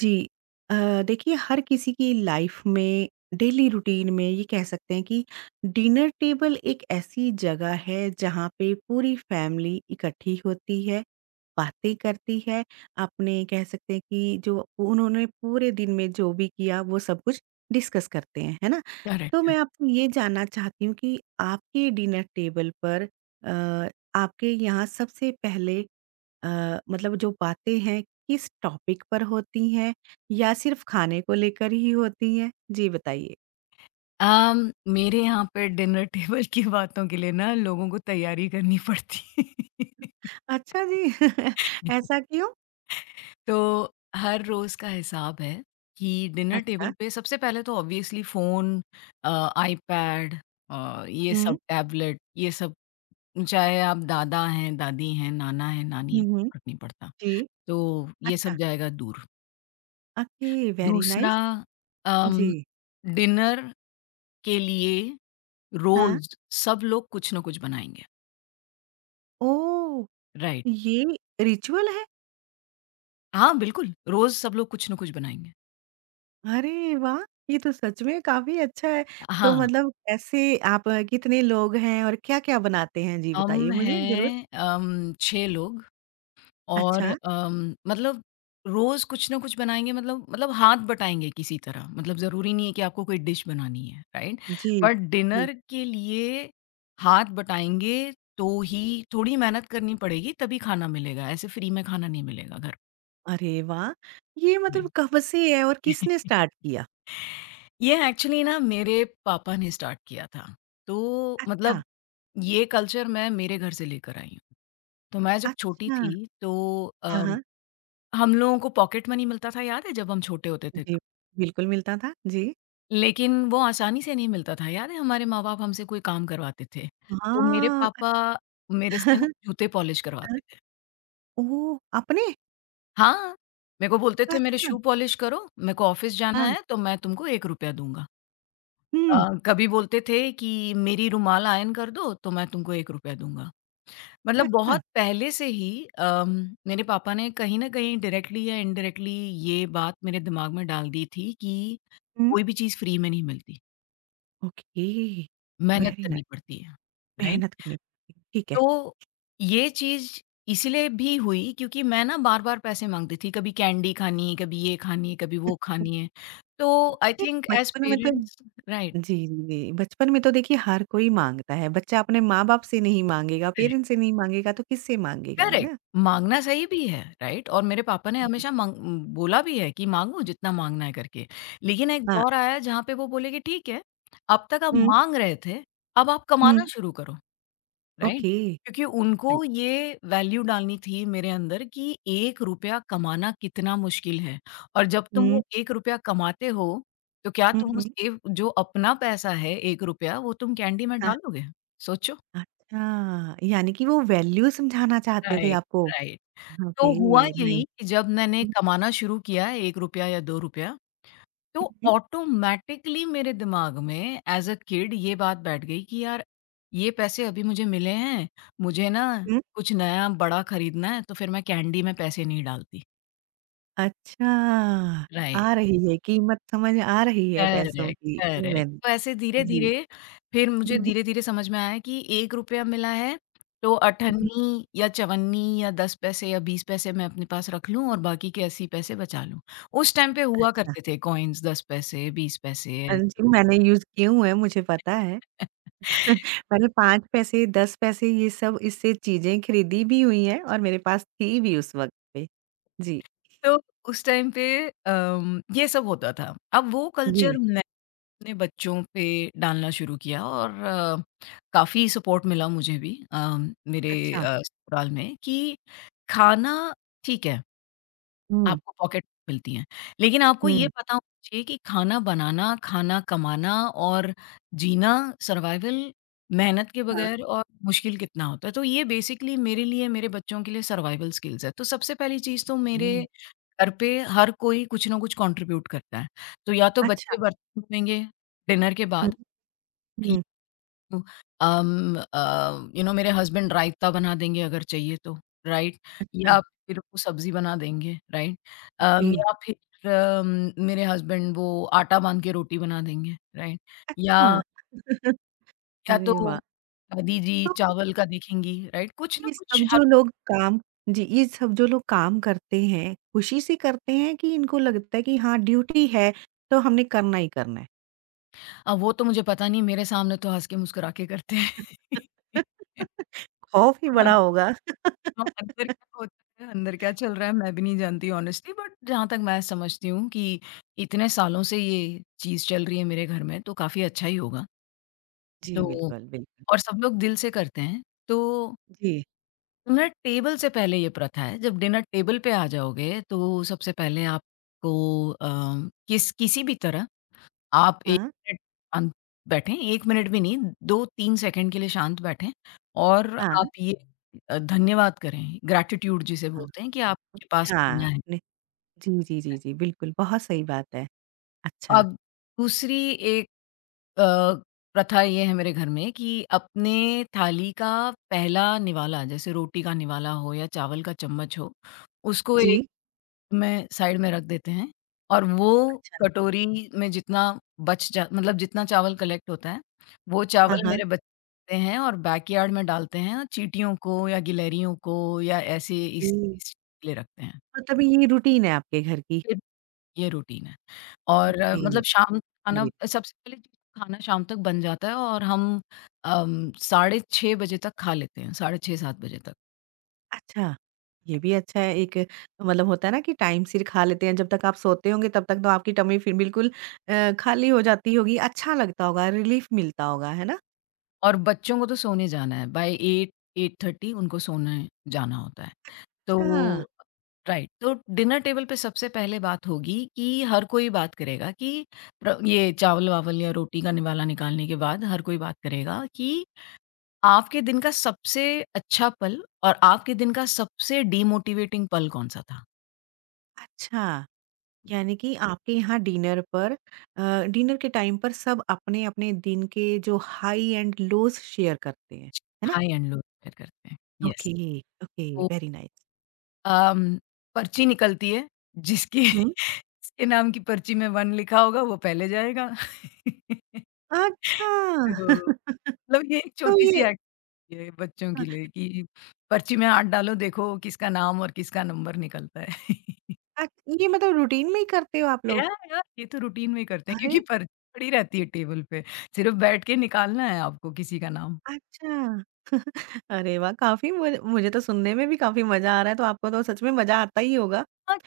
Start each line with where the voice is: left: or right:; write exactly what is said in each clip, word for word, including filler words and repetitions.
right: जी। अ, देखिए हर किसी की लाइफ में डेली रूटीन में ये कह सकते हैं कि डिनर टेबल एक ऐसी जगह है जहाँ पे पूरी फैमिली इकट्ठी होती है, बातें करती है, अपने कह सकते हैं कि जो उन्होंने पूरे दिन में जो भी किया वो सब कुछ डिस्कस करते हैं, है ना?
left: करेक्ट
right: तो मैं
left: करेक्ट।
right: आपसे ये जानना चाहती हूँ कि आपके डिनर टेबल पर अ, आपके यहाँ सबसे पहले अ, मतलब जो बातें हैं किस टॉपिक पर होती हैं या सिर्फ खाने को लेकर ही होती हैं? जी बताइए।
left: अम, मेरे यहाँ पे डिनर टेबल की बातों के लिए ना लोगों को तैयारी करनी पड़ती है।
right: अच्छा जी। ऐसा क्यों?
left: तो हर रोज़ का हिसाब है कि डिनर
right: अच्छा।
left: टेबल पे सबसे पहले तो obviously phone, uh, iPad, uh, ये
right: हुँ।
left: सब टैबलेट, ये सब, चाहे आप दादा हैं, दादी हैं, नाना है, नानी
right: हुँ,
left: है,
right: हुँ।
left: फ़र्क नहीं पड़ता।
right: जी।
left: तो ये
right: अच्छा।
left: सब जाएगा दूर।
right: ओके, वेरी
left: दूसरा,
right: नाइस।
left: अम,
right: जी।
left: डिनर के लिए
right: हाँ।
left: रोज़ सब लोग कुछ ना कुछ बनाएँगे,
right: ओह!
left: राइट।
right: ये रिचुअल है?
left: हाँ, बिल्कुल, रोज़ सब लोग कुछ ना कुछ बनाएँगे।
right: अरे वाह! ये तो सच में काफ़ी अच्छा है। तो
left: हाँ,
right: मतलब कैसे आप अ, कितने लोग हैं और क्या-क्या बनाते हैं? जी बताइए
left: हम
right: मुझे ज़रूर।
left: हैं अम, छह लोग, और
right: अच्छा।
left: अम, मतलब रोज़ कुछ ना कुछ बनाएँगे, मतलब मतलब हाथ बटाएँगे किसी तरह, मतलब ज़रूरी नहीं है कि आपको कोई डिश बनानी है, राइट।
right: जी।
left: बट डिनर के लिए हाथ बटाएँगे तो ही थोड़ी मेहनत करनी पड़ेगी तभी खाना मिलेगा, ऐसे फ्री में खाना नहीं मिलेगा घर
right: अरे वाह! ये मतलब
left: में।
right: कब से है और किसने स्टार्ट किया?
left: ये एक्चुअली ना मेरे पापा ने स्टार्ट किया था। तो
right: अच्छा।
left: मतलब ये कल्चर मैं मेरे घर से लेकर आई हूँ। तो मैं जब छोटी
right: अच्छा।
left: थी, तो
right: हाँ,
left: अ,
right: हाँ।
left: हम लोगों को पॉकेट मनी मिलता था, याद है, जब हम छोटे होते थे
right: जी,
left: तब।
right: बिल्कुल मिलता था। जी।
left: लेकिन वो आसानी से नहीं मिलता था, याद है, हमारे माँ-बाप हमसे कोई काम करवाते थे। तो मेरे
right: हाँ।
left: पापा मेरे से ना जूते पॉलिश
right: हाँ।
left: करवाते थे।
right: ओह! अपने?
left: हाँ, मेरे को बोलते थे मेरे
right: अच्छा।
left: शू पॉलिश करो, मेरे को ऑफ़िस जाना
right: हाँ।
left: है, तो मैं तुमको ₹एक रुपया दूँगा। अ,
right: हुँ।
left: कभी बोलते थे कि मेरी रुमाल आयन कर दो, तो मैं तुमको ₹एक रुपया दूँगा। मतलब
right: अच्छा।
left: बहुत पहले से ही अम, मेरे पापा ने कहीं न कहीं डायरेक्टली या इनडायरेक्टली ये बात मेरे दिमाग में डाल दी थी कि
right: हुँ।
left: कोई भी चीज़ फ्री में नहीं मिलती,
right: ओके,
left: मेहनत
right: वेरी नाइस।
left: करनी पड़ती है, राइट?
right: मेहनत करनी पड़ती है, ठीक है।
left: तो ये चीज़ इसीलिए भी हुई क्योंकि मैं ना बार-बार पैसे माँगती थी, कभी कैंडी खानी है, कभी ये खानी है, कभी वो खानी है। तो आई
right: फिर
left: थिंक ऐज़
right: बचपन में तो
left: पेरेंट्स राइट,
right: जी, जी, जी। बचपन में तो देखिए हर कोई माँगता है। बच्चा अपने माँ-बाप से नहीं माँगेगा, पेरेंट्स
left: करेक्ट।
right: से नहीं माँगेगा तो किससे माँगेगा, है
left: करेक्ट,
right: ना?
left: माँगना सही भी है, राइट? और मेरे पापा ने
right: बिल्कुल।
left: हमेशा माँग उम, बोला भी है कि माँगो जितना माँगना है करके। लेकिन एक
right: हाँ।
left: दौर आया जहाँ पे वो बोले कि ठीक है, अब तक आप
right: हुँ,
left: माँग रहे थे, अब आप
right: हुँ।
left: कमाना शुरू करो, राइट?
right: ओके।
left: क्योंकि उनको ये वैल्यू डालनी थी मेरे अंदर कि ₹एक रुपया कमाना कितना मुश्किल है, और जब तुम
right: हुँ।
left: वो ₹एक रुपया कमाते हो, तो क्या
right: हुँ,
left: तुम
right: हुँ।
left: उस एक जो अपना पैसा है ₹एक रुपया वो तुम कैंडी में
right: हाँ।
left: डालोगे? सोचो।
right: अच्छा, यानी कि वो वैल्यू समझाना चाहते थे
left: राइट,
right: आपको?
left: राइट। तो
right: ओके,
left: हुआ यही
right: नाइस।
left: कि जब मैंने
right: हुँ,
left: कमाना शुरू किया एक रुपया या दो रुपया,
right: हुँ,
left: तो
right: हुँ,
left: ऑटोमैटिकली मेरे दिमाग में एज़ अ किड ये बात बैठ गई कि यार, ये पैसे अभी मुझे मिले हैं, मुझे ना
right: हुँ।
left: कुछ नया बड़ा खरीदना है, तो फिर मैं कैंडी में पैसे नहीं डालती।
right: अच्छा,
left: राइट।
right: आ रही है कीमत समझ आ रही है पैसों
left: करेक्ट,
right: की
left: करेक्ट।
right: वैल्यू।
left: तो ऐसे
right: जी।
left: धीरे-धीरे फिर मुझे
right: हुँ,
left: धीरे-धीरे समझ में आया कि ₹एक रुपया मिला है, तो
right: हुँ।
left: अट्ठानवे या चौवन या दस पैसे या बीस पैसे मैं अपने पास रख लूँ और बाकी के अस्सी पैसे बचा लूँ। उस टाइम पे हुआ
right: अच्छा,
left: करते थे कॉइन्स दस पैसे, बीस पैसे
right: हाँ
left: ऐसे।
right: जी, मैंने यूज़ किए हुए हैं, मुझे पता है। मैंने पाँच पैसे, दस पैसे ये सब इससे चीज़ें खरीदी भी हुई हैं और मेरे पास थी भी उस वक़्त पे। जी,
left: तो उस टाइम पे अम, ये सब होता था। अब वो
right: जी।
left: कल्चर अपने बच्चों पे डालना शुरू किया, और अ, काफ़ी सपोर्ट मिला मुझे भी, अ, मेरे
right: अच्छा।
left: अ, ससुराल में कि खाना ठीक है,
right: हुँ,
left: आपको पॉकेट मिलती हैं। लेकिन आपको ये
right: हुँ।
left: पता होना चाहिए कि खाना बनाना, खाना कमाना और जीना, सर्वाइवल मेहनत के
right: हाँ,
left: बगैर और मुश्किल कितना होता है। तो ये बेसिकली मेरे लिए, मेरे बच्चों के लिए सर्वाइवल स्किल्स है। तो सबसे पहली चीज़ तो मेरे
right: जी।
left: घर पे हर कोई कुछ ना कुछ कंट्रीब्यूट करता है। तो या तो
right: अच्छा।
left: बच्चे बर्तन धोएँगे डिनर के
right: हुँ,
left: बाद।
right: हुँ।
left: अम अ, यू नो मेरे हस्बैंड रायता बना देंगे अगर चाहिए तो, राइट?
right: अच्छा,
left: या फिर वो सब्ज़ी बना देंगे, राइट?
right: ओके।
left: अम, या फिर अम, मेरे हस्बैंड वो आटा बाँध के रोटी बना देंगे, राइट? या
right: अच्छा।
left: या तो
right: अरे वाह!
left: दादी जी
right: तो
left: चावल का देखेंगी, राइट? कुछ ना
right: ये
left: कुछ।
right: सब
left: हर
right: जो लोग काम जी, ये सब जो लोग काम करते हैं, खुशी से करते हैं कि इनको लगता है कि हाँ, ड्यूटी है तो हमने करना ही करना है?
left: अ, वो तो मुझे पता नहीं, मेरे सामने तो हँस के मुस्कुरा के करते हैं।
right: खौफ ही बड़ा होगा।
left: हाँ, अंदर क्या होता है, अंदर क्या चल रहा है मैं भी नहीं जानती ऑनेस्टली, बट जहाँ तक मैं समझती हूँ कि इतने सालों से ये चीज़ चल रही है मेरे घर में, तो काफ़ी अच्छा ही होगा।
right: जी,
left: तो
right: बिल्कुल, बिल्कुल।
left: और सब लोग दिल से करते हैं। तो
right: जी।
left: डिनर टेबल से पहले ये प्रथा है, जब डिनर टेबल पे आ जाओगे तो सबसे पहले आपको अ, किस किसी भी तरह आप एक
right: हाँ,
left: मिनट शांत बैठें, एक मिनट भी नहीं, दो तीन सेकंड के लिए शांत बैठें और
right: हाँ,
left: आप ये अ, धन्यवाद करें, ग्रैटिट्यूड जिसे
right: हाँ।
left: बोलते हैं कि आपके पास
right: हाँ,
left: दुनिया है।
right: नहीं जी, जी, जी, जी, बिल्कुल, बहुत सही बात है। अच्छा,
left: अब दूसरी एक अ, प्रथा ये है मेरे घर में कि अपने थाली का पहला निवाला, जैसे रोटी का निवाला हो या चावल का चम्मच हो, उसको
right: जी,
left: में साइड में रख देते हैं और वो
right: अच्छा।
left: कटोरी में जितना बच जा मतलब जितना चावल कलेक्ट होता है, वो
right: हाँ,
left: चावल
right: हाँ।
left: मेरे बच्चे हैं और बैकयार्ड में डालते हैं चींटियों को या गिलहरियों को या ऐसे इस
right: हुँ,
left: इस लिए रखते हैं।
right: मतलब ये रूटीन है आपके घर की?
left: फिर ये रूटीन है और अ,
right: ओके,
left: मतलब शाम खाना
right: अरे
left: सबसे पहले तो खाना शाम तक बन जाता है और हम अम, साढ़े छह बजे तक खा लेते हैं, साढ़े छह सात बजे तक,
right: अच्छा, ये भी अच्छा है एक मतलब होता है ना कि टाइम सिर खा लेते हैं, जब तक आप सोते होंगे तब तक तो आपकी टमी फिर बिल्कुल अ, खाली हो जाती होगी, अच्छा लगता होगा, रिलीफ मिलता होगा, है ना?
left: और बच्चों को तो सोने जाना है बाय आठ, साढ़े आठ उनको सोने जाना होता है।
right: अच्छा,
left: तो राइट, तो डिनर टेबल पे सबसे पहले बात होगी कि हर कोई बात करेगा कि प्र ये चावल-वावल या रोटी का निवाला निकालने के बाद हर कोई बात करेगा कि आपके दिन का सबसे अच्छा पल और आपके दिन का सबसे डिमोटिवेटिंग पल कौन-सा था?
right: अच्छा, यानी कि आपके यहाँ डिनर पर अ, डिनर के टाइम पर सब अपने-अपने दिन के जो हाई एंड लोज़ शेयर करते हैं, है ना?
left: हाई एंड लो शेयर करते हैं। यस।
right: ओके, ओके,
left: तो
right: वेरी नाइस।
left: अम, पर्ची निकलती है जिसकी
right: हुँ,
left: जिसके नाम की पर्ची में एक लिखा होगा वो पहले जाएगा।
right: अच्छा!
left: तो मतलब ये एक
right: तो
left: छोटी-सी
right: ये
left: एक्टिविटी है बच्चों
right: अ,
left: के लिए कि पर्ची में हाथ डालो, देखो किसका नाम और किसका नंबर निकलता है।
right: अ, ये मतलब रूटीन में ही करते हो आप लोग?
left: यार यार, ये तो रूटीन में ही करते हैं
right: अरे!
left: क्योंकि पर्ची पड़ी रहती है टेबल पे, सिर्फ़ बैठ के निकालना है आपको किसी का नाम।
right: अच्छा। अरे वाह! काफ़ी मुझे मुझे तो सुनने में भी काफ़ी मज़ा आ रहा है, तो आपको तो सच में मज़ा आता ही होगा।
left: हाँ,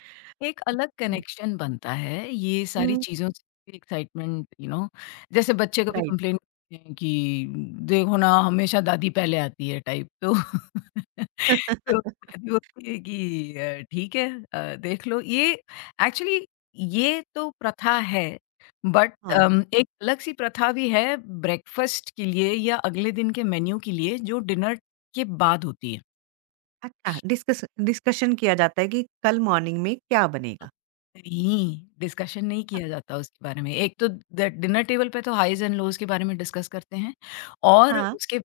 left: एक अलग
right: हुँ।
left: कनेक्शन बनता है, ये सारी
right: हुँ।
left: चीज़ों से एक्साइटमेंट। यू नो जैसे बच्चे कभी
right: राइट।
left: कंप्लेन करते हैं कि देखो ना हमेशा दादी पहले आती है टाइप, तो तो दादी बोलती है कि अ, ठीक है, अ, देख लो ये एक्चुअली ये तो प्रथा है, बट
right: हाँ।
left: अम, एक अलग-सी प्रथा भी है ब्रेकफ़ास्ट के लिए या अगले दिन के मेन्यू के लिए जो डिनर के बाद होती है।
right: अच्छा, डिस्कस डिस्कशन किया जाता है कि कल मॉर्निंग में क्या
left: तो
right: बनेगा?
left: नहीं, डिस्कशन नहीं
right: हाँ,
left: किया जाता उसके बारे में। एक तो द डिनर टेबल पे तो हाइज़ एंड लोज़ के बारे में डिस्कस करते हैं और
right: हाँ,
left: उसके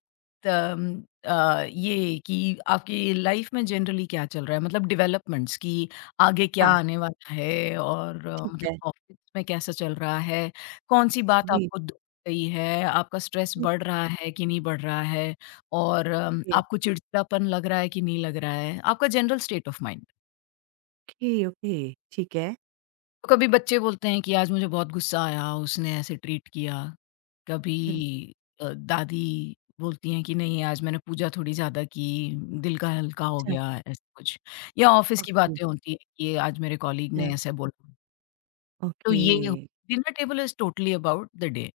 left: तम अ, ये कि आपकी लाइफ़ में जनरली क्या चल रहा है, मतलब डेवलपमेंट्स, कि आगे क्या
right: हाँ,
left: आने वाला है, और अ,
right: ठीक है।
left: मतलब ऑफ़िस में कैसा चल रहा है, कौन-सी बात
right: जी।
left: आपको दुःख गई है, आपका स्ट्रेस बढ़ रहा है कि नहीं बढ़ रहा है, और अम,
right: ओके।
left: आपको चिड़चिड़ापन लग रहा है कि नहीं लग रहा है, आपका general state of mind.
right: Okay, okay, ठीक है।
left: कभी बच्चे बोलते हैं कि आज मुझे बहुत गुस्सा आया, उसने ऐसे ट्रीट किया।
right: हुँ।
left: कभी अ, दादी बोलती हैं कि नहीं, आज मैंने पूजा थोड़ी ज़्यादा की, दिल का हल्का हो
right: अच्छा,
left: गया, ऐसा कुछ। या ऑफ़िस की
right: ओके,
left: बातें होती हैं कि आज मेरे कॉलीग
right: अच्छा।
left: ने ऐसे बोला। तो
right: ओके,
left: ये dinner table is totally about the day.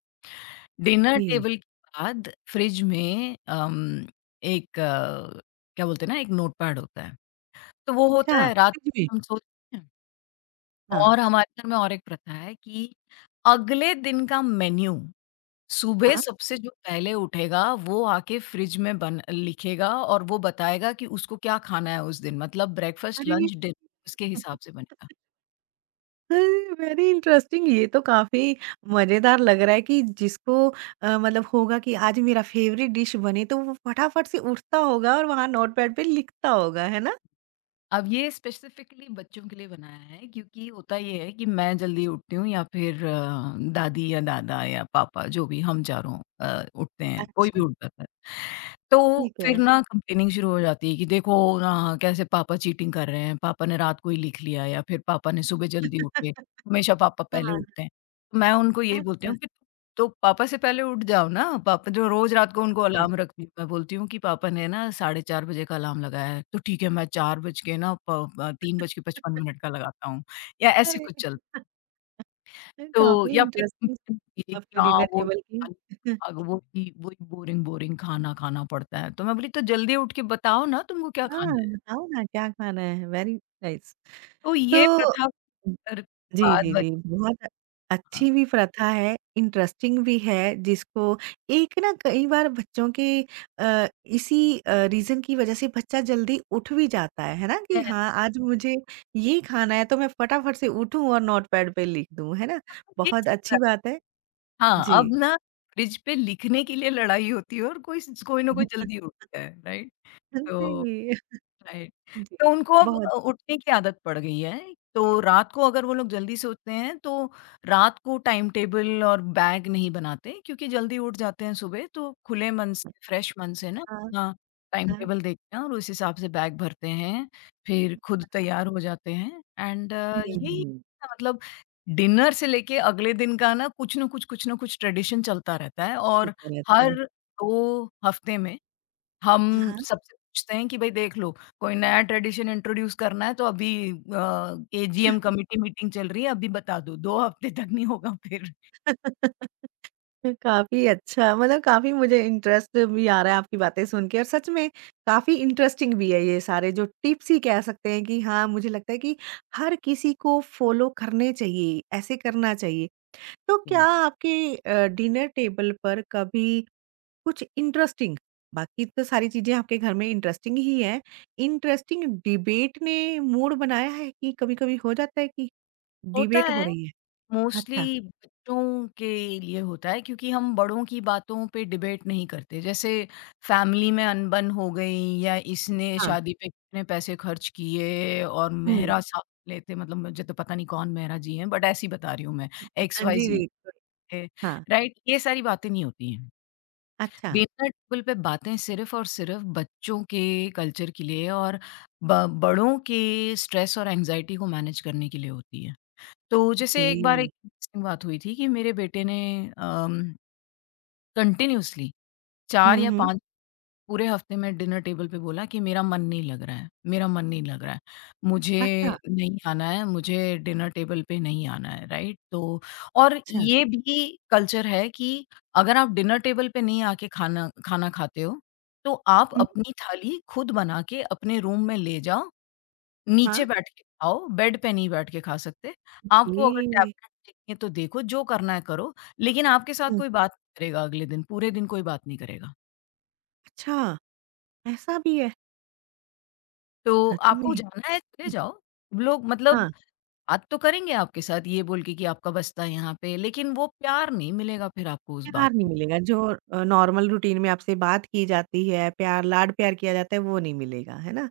left: Dinner
right: okay.
left: Table के बाद फ्रिज में अम, एक अ, क्या बोलते हैं ना, एक नोटपैड होता है। तो वो होता
right: अच्छा,
left: है रात
right: सच में?
left: को हम सोते हैं
right: हाँ।
left: और हमारे घर में और एक प्रथा है कि अगले दिन का मेन्यू सुबह
right: हाँ।
left: सबसे जो पहले उठेगा वो आके फ्रिज में बन लिखेगा और वो बताएगा कि उसको क्या खाना है उस दिन, मतलब ब्रेकफास्ट,
right: अरे!
left: लंच, डिनर उसके हिसाब से बनेगा।
right: वेरी इंटरेस्टिंग, ये तो काफी मजेदार लग रहा है कि जिसको अ, मतलब होगा कि आज मेरा फेवरेट डिश बने तो वो फटाफट से उठता होगा और वहां नोटपैड पे लिखता होगा, है ना?
left: अब ये स्पेसिफिकली बच्चों के लिए बनाया है क्योंकि होता ये है कि मैं जल्दी उठती हूँ या फिर अ, दादी या दादा या पापा, जो भी, हम चारों अ, उठते हैं, कोई भी
right: अच्छा,
left: उठता है। तो
right: ठीक
left: फिर
right: है।
left: ना कंप्लेनिंग शुरू हो जाती है कि देखो ना कैसे पापा चीटिंग कर रहे हैं, पापा ने रात को ही लिख लिया, या फिर पापा ने सुबह जल्दी उठे, हमेशा पापा पहले
right: हाँ,
left: उठते हैं। तो मैं उनको यही बोलती
right: अच्छा।
left: हूँ कि तो पापा से पहले उठ जाओ ना, पापा जो रोज़ रात को उनको
right: हाँ।
left: अलार्म रखती हूँ, मैं बोलती हूँ कि पापा ने ना साढ़े चार बजे का अलार्म लगाया है, तो ठीक है मैं चार बज के ना प अ, तीन बज के पचपन मिनट का लगाता हूँ या ऐसे
right: अरे।
left: कुछ चल, तो
right: काफी
left: या फिर
right: इंटरेस्टिंग
left: ये कि
right: आपके
left: हाँ,
right: डिनर
left: वो
right: टेबल की।
left: अग वही वही बोरिंग, बोरिंग खाना खाना पड़ता है, तो मैं बोली तो जल्दी उठ के बताओ ना तुमको क्या
right: हाँ,
left: खाना है?
right: बताओ ना क्या खाना है। Very nice.
left: तो ये
right: तो
left: प्रथा कर-
right: जी,
left: बाद
right: जी,
left: में,
right: जी, बहुत
left: हाँ,
right: अच्छी भी प्रथा है, इंटरेस्टिंग भी है, जिसको एक ना कई बार बच्चों के अ, इसी अ, रीज़न की वज़ह से बच्चा जल्दी उठ भी जाता है, है ना? कि
left: है।
right: हाँ, आज मुझे ये खाना है तो मैं फटाफट से उठूँ और नोटपैड पे लिख दूँ, है ना?
left: ये
right: बहुत अच्छी
left: सब,
right: बात है।
left: हाँ,
right: जी।
left: अब ना फ्रिज पे लिखने के लिए लड़ाई होती है और कोई स कोई ना कोई जल्दी उठता है, राइट? तो
right: जी,
left: राइट।
right: जी,
left: तो उनको अब
right: बहुत
left: अ, उठने की आदत पड़ गई है, तो रात को अगर वो लोग जल्दी से उठते हैं, तो रात को टाइम टेबल और बैग नहीं बनाते क्योंकि जल्दी उठ जाते हैं सुबह, तो खुले मन से, फ्रेश मन से ना
right: हाँ,
left: अपना टाइम
right: हाँ।
left: टेबल देखते हैं और उस हिसाब से बैग भरते हैं, फिर खुद तैयार हो जाते हैं एंड
right: हुँ,
left: यही
right: हुँ,
left: ना, मतलब डिनर से लेके अगले दिन का ना कुछ न कुछ, कुछ न कुछ ट्रेडिशन चलता रहता है, और
right: होता रहता
left: हर
right: है।
left: दो हफ्ते में हम
right: हाँ।
left: सबसे पूछते हैं कि भाई देख लो, कोई नया ट्रेडिशन इंट्रोड्यूस करना है तो अभी अ, एजीएम कमिटी मीटिंग चल रही है, अभी बता दो, 2 हफ्ते तक नहीं होगा फिर।
right: काफ़ी अच्छा, मतलब काफ़ी मुझे इंटरेस्ट भी आ रहा है आपकी बातें सुन के, और सच में काफ़ी इंटरेस्टिंग भी है ये सारे जो टिप्स ही कह सकते हैं कि हाँ, मुझे लगता है कि हर किसी को फॉलो करने चाहिए, ऐसे करना चाहिए। तो
left: या
right: क्या आपके अ, डिनर टेबल पर कभी कुछ इंटरेस्टिंग, बाकी तो सारी चीज़ें आपके घर में इंटरेस्टिंग ही हैं, इंटरेस्टिंग डिबेट ने मूड बनाया है कि कभी-कभी हो जाता है कि
left: होता
right: डिबेट हो
left: है,
right: रही है? अच्छा,
left: मोस्टली बच्चों के लिए होता है क्योंकि हम बड़ों की बातों पे डिबेट नहीं करते। जैसे फैमिली में अनबन हो गई या इसने
right: हाँ,
left: शादी पे कितने पैसे खर्च किए और
right: हुँ।
left: मेहरा साहब लेते, मतलब मुझे तो पता नहीं कौन मेहरा जी हैं, बट ऐसी बता रही हूँ मैं, एक्स वाई
right: जी, जी।
left: ज़ेड थे,
right: हाँ,
left: राइट? ये सारी बातें नहीं होती हैं।
right: अच्छा।
left: डिनर टेबल पे बातें सिर्फ और सिर्फ बच्चों के कल्चर के लिए और ब बड़ों के स्ट्रेस और एंग्ज़ायटी को मैनेज करने के लिए होती है। तो
right: ओके।
left: जैसे एक बार एक इंटरेस्टिंग बात हुई थी कि मेरे बेटे ने अम, कंटिन्यूअसली चार
right: हुँ,
left: या
right: हुँ।
left: पांच पूरे हफ्ते में डिनर टेबल पे बोला कि मेरा मन नहीं लग रहा है, मेरा मन नहीं लग रहा है।
right: अच्छा,
left: मुझे नहीं आना है, मुझे डिनर टेबल पे नहीं आना है, राइट? तो और
right: अच्छा।
left: ये भी कल्चर है कि अगर आप डिनर टेबल पे नहीं आके खाना खाना खाते हो, तो आप
right: हुँ,
left: अपनी थाली खुद बना के अपने रूम में ले जाओ, नीचे
right: हाँ।
left: बैठ के खाओ, बेड पे नहीं बैठ के खा सकते।
right: ओके।
left: आपको अगर टैबलेट चाहिए तो देखो, जो करना है करो, लेकिन आपके साथ
right: हुँ।
left: कोई बात नहीं करेगा अगले दिन, पूरे दिन कोई बात नहीं करेगा।
right: अच्छा, ऐसा भी है?
left: तो
right: सच
left: आपको
right: में?
left: जाना है चले जाओ। लोग, मतलब
right: हाँ,
left: बात तो करेंगे आपके साथ ये बोल के कि आपका बस्ता है यहाँ पे, लेकिन वो प्यार नहीं मिलेगा फिर आपको उस बात
right: प्यार नहीं
left: में।
right: मिलेगा जो अ, नॉर्मल रूटीन में आपसे बात की जाती है, प्यार लाड-प्यार किया जाता है, वो नहीं मिलेगा, है ना?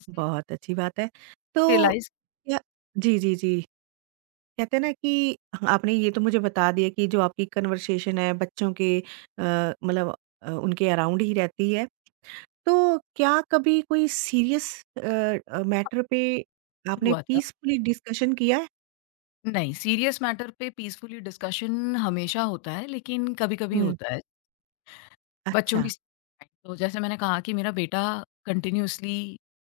left: इसलिए
right: बहुत अच्छी बात है। तो
left: रियलाइज़
right: क्या जी, जी, जी। कहते हैं ना कि हाँ, आपने ये तो मुझे बता दिया कि जो आपकी कन्वर्सेशन है बच्चों के अ, मतलब अ, उनके अराउंड ही रहती है। तो क्या कभी कोई सीरियस अ अ, मैटर पे आपने
left: हुआ था।
right: पीसफुली डिस्कशन किया है?
left: नहीं, सीरियस मैटर पे पीसफुली डिस्कशन हमेशा होता है, लेकिन कभी-कभी
right: हुँ,
left: होता है। बच्चों
right: अच्छा।
left: की, तो जैसे मैंने कहा कि मेरा बेटा कंटिन्यूअसली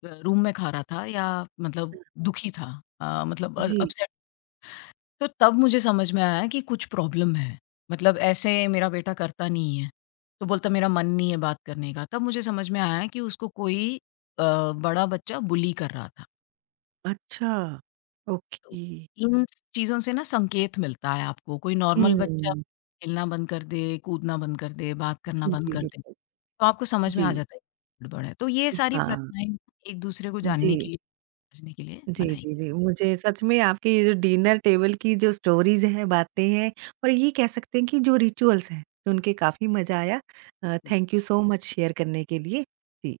left: अ, रूम में खा रहा था या, मतलब, दुखी था, अ, मतलब अ,
right: जी,
left: अपसेट, तो तब मुझे समझ में आया कि कुछ प्रॉब्लम है। मतलब ऐसे मेरा बेटा करता नहीं है। तो बोलता मेरा मन नहीं है बात करने का। तब मुझे समझ में आया कि उसको कोई अ, बड़ा बच्चा बुली कर रहा था।
right: अच्छा,
left: तो
right: ओके।
left: इन स चीज़ों से ना संकेत मिलता है आपको। कोई नॉर्मल बच्चा
right: हुँ,
left: खेलना बंद कर दे, कूदना बंद कर दे, बात करना
right: जी,
left: बंद
right: जी,
left: कर दे।
right: बिल्कुल।
left: तो आपको समझ में
right: जी,
left: आ जाता है कि गड़बड़ है। तो ये
right: जी,
left: सारी
right: हाँ,
left: प्रथाएँ एक दूसरे को जानने के
right: जी,
left: लिए, समझने के लिए
right: जी,
left: बनाई
right: जी, जी। मुझे सच में आपके ये जो डिनर टेबल की जो स्टोरीज़ हैं, बातें हैं और ये कह सकते हैं कि जो रिचुअल्स हैं, सुन के काफ़ी मज़ा आया। अ,
left: गई।
right: Thank you so much share करने के लिए। जी।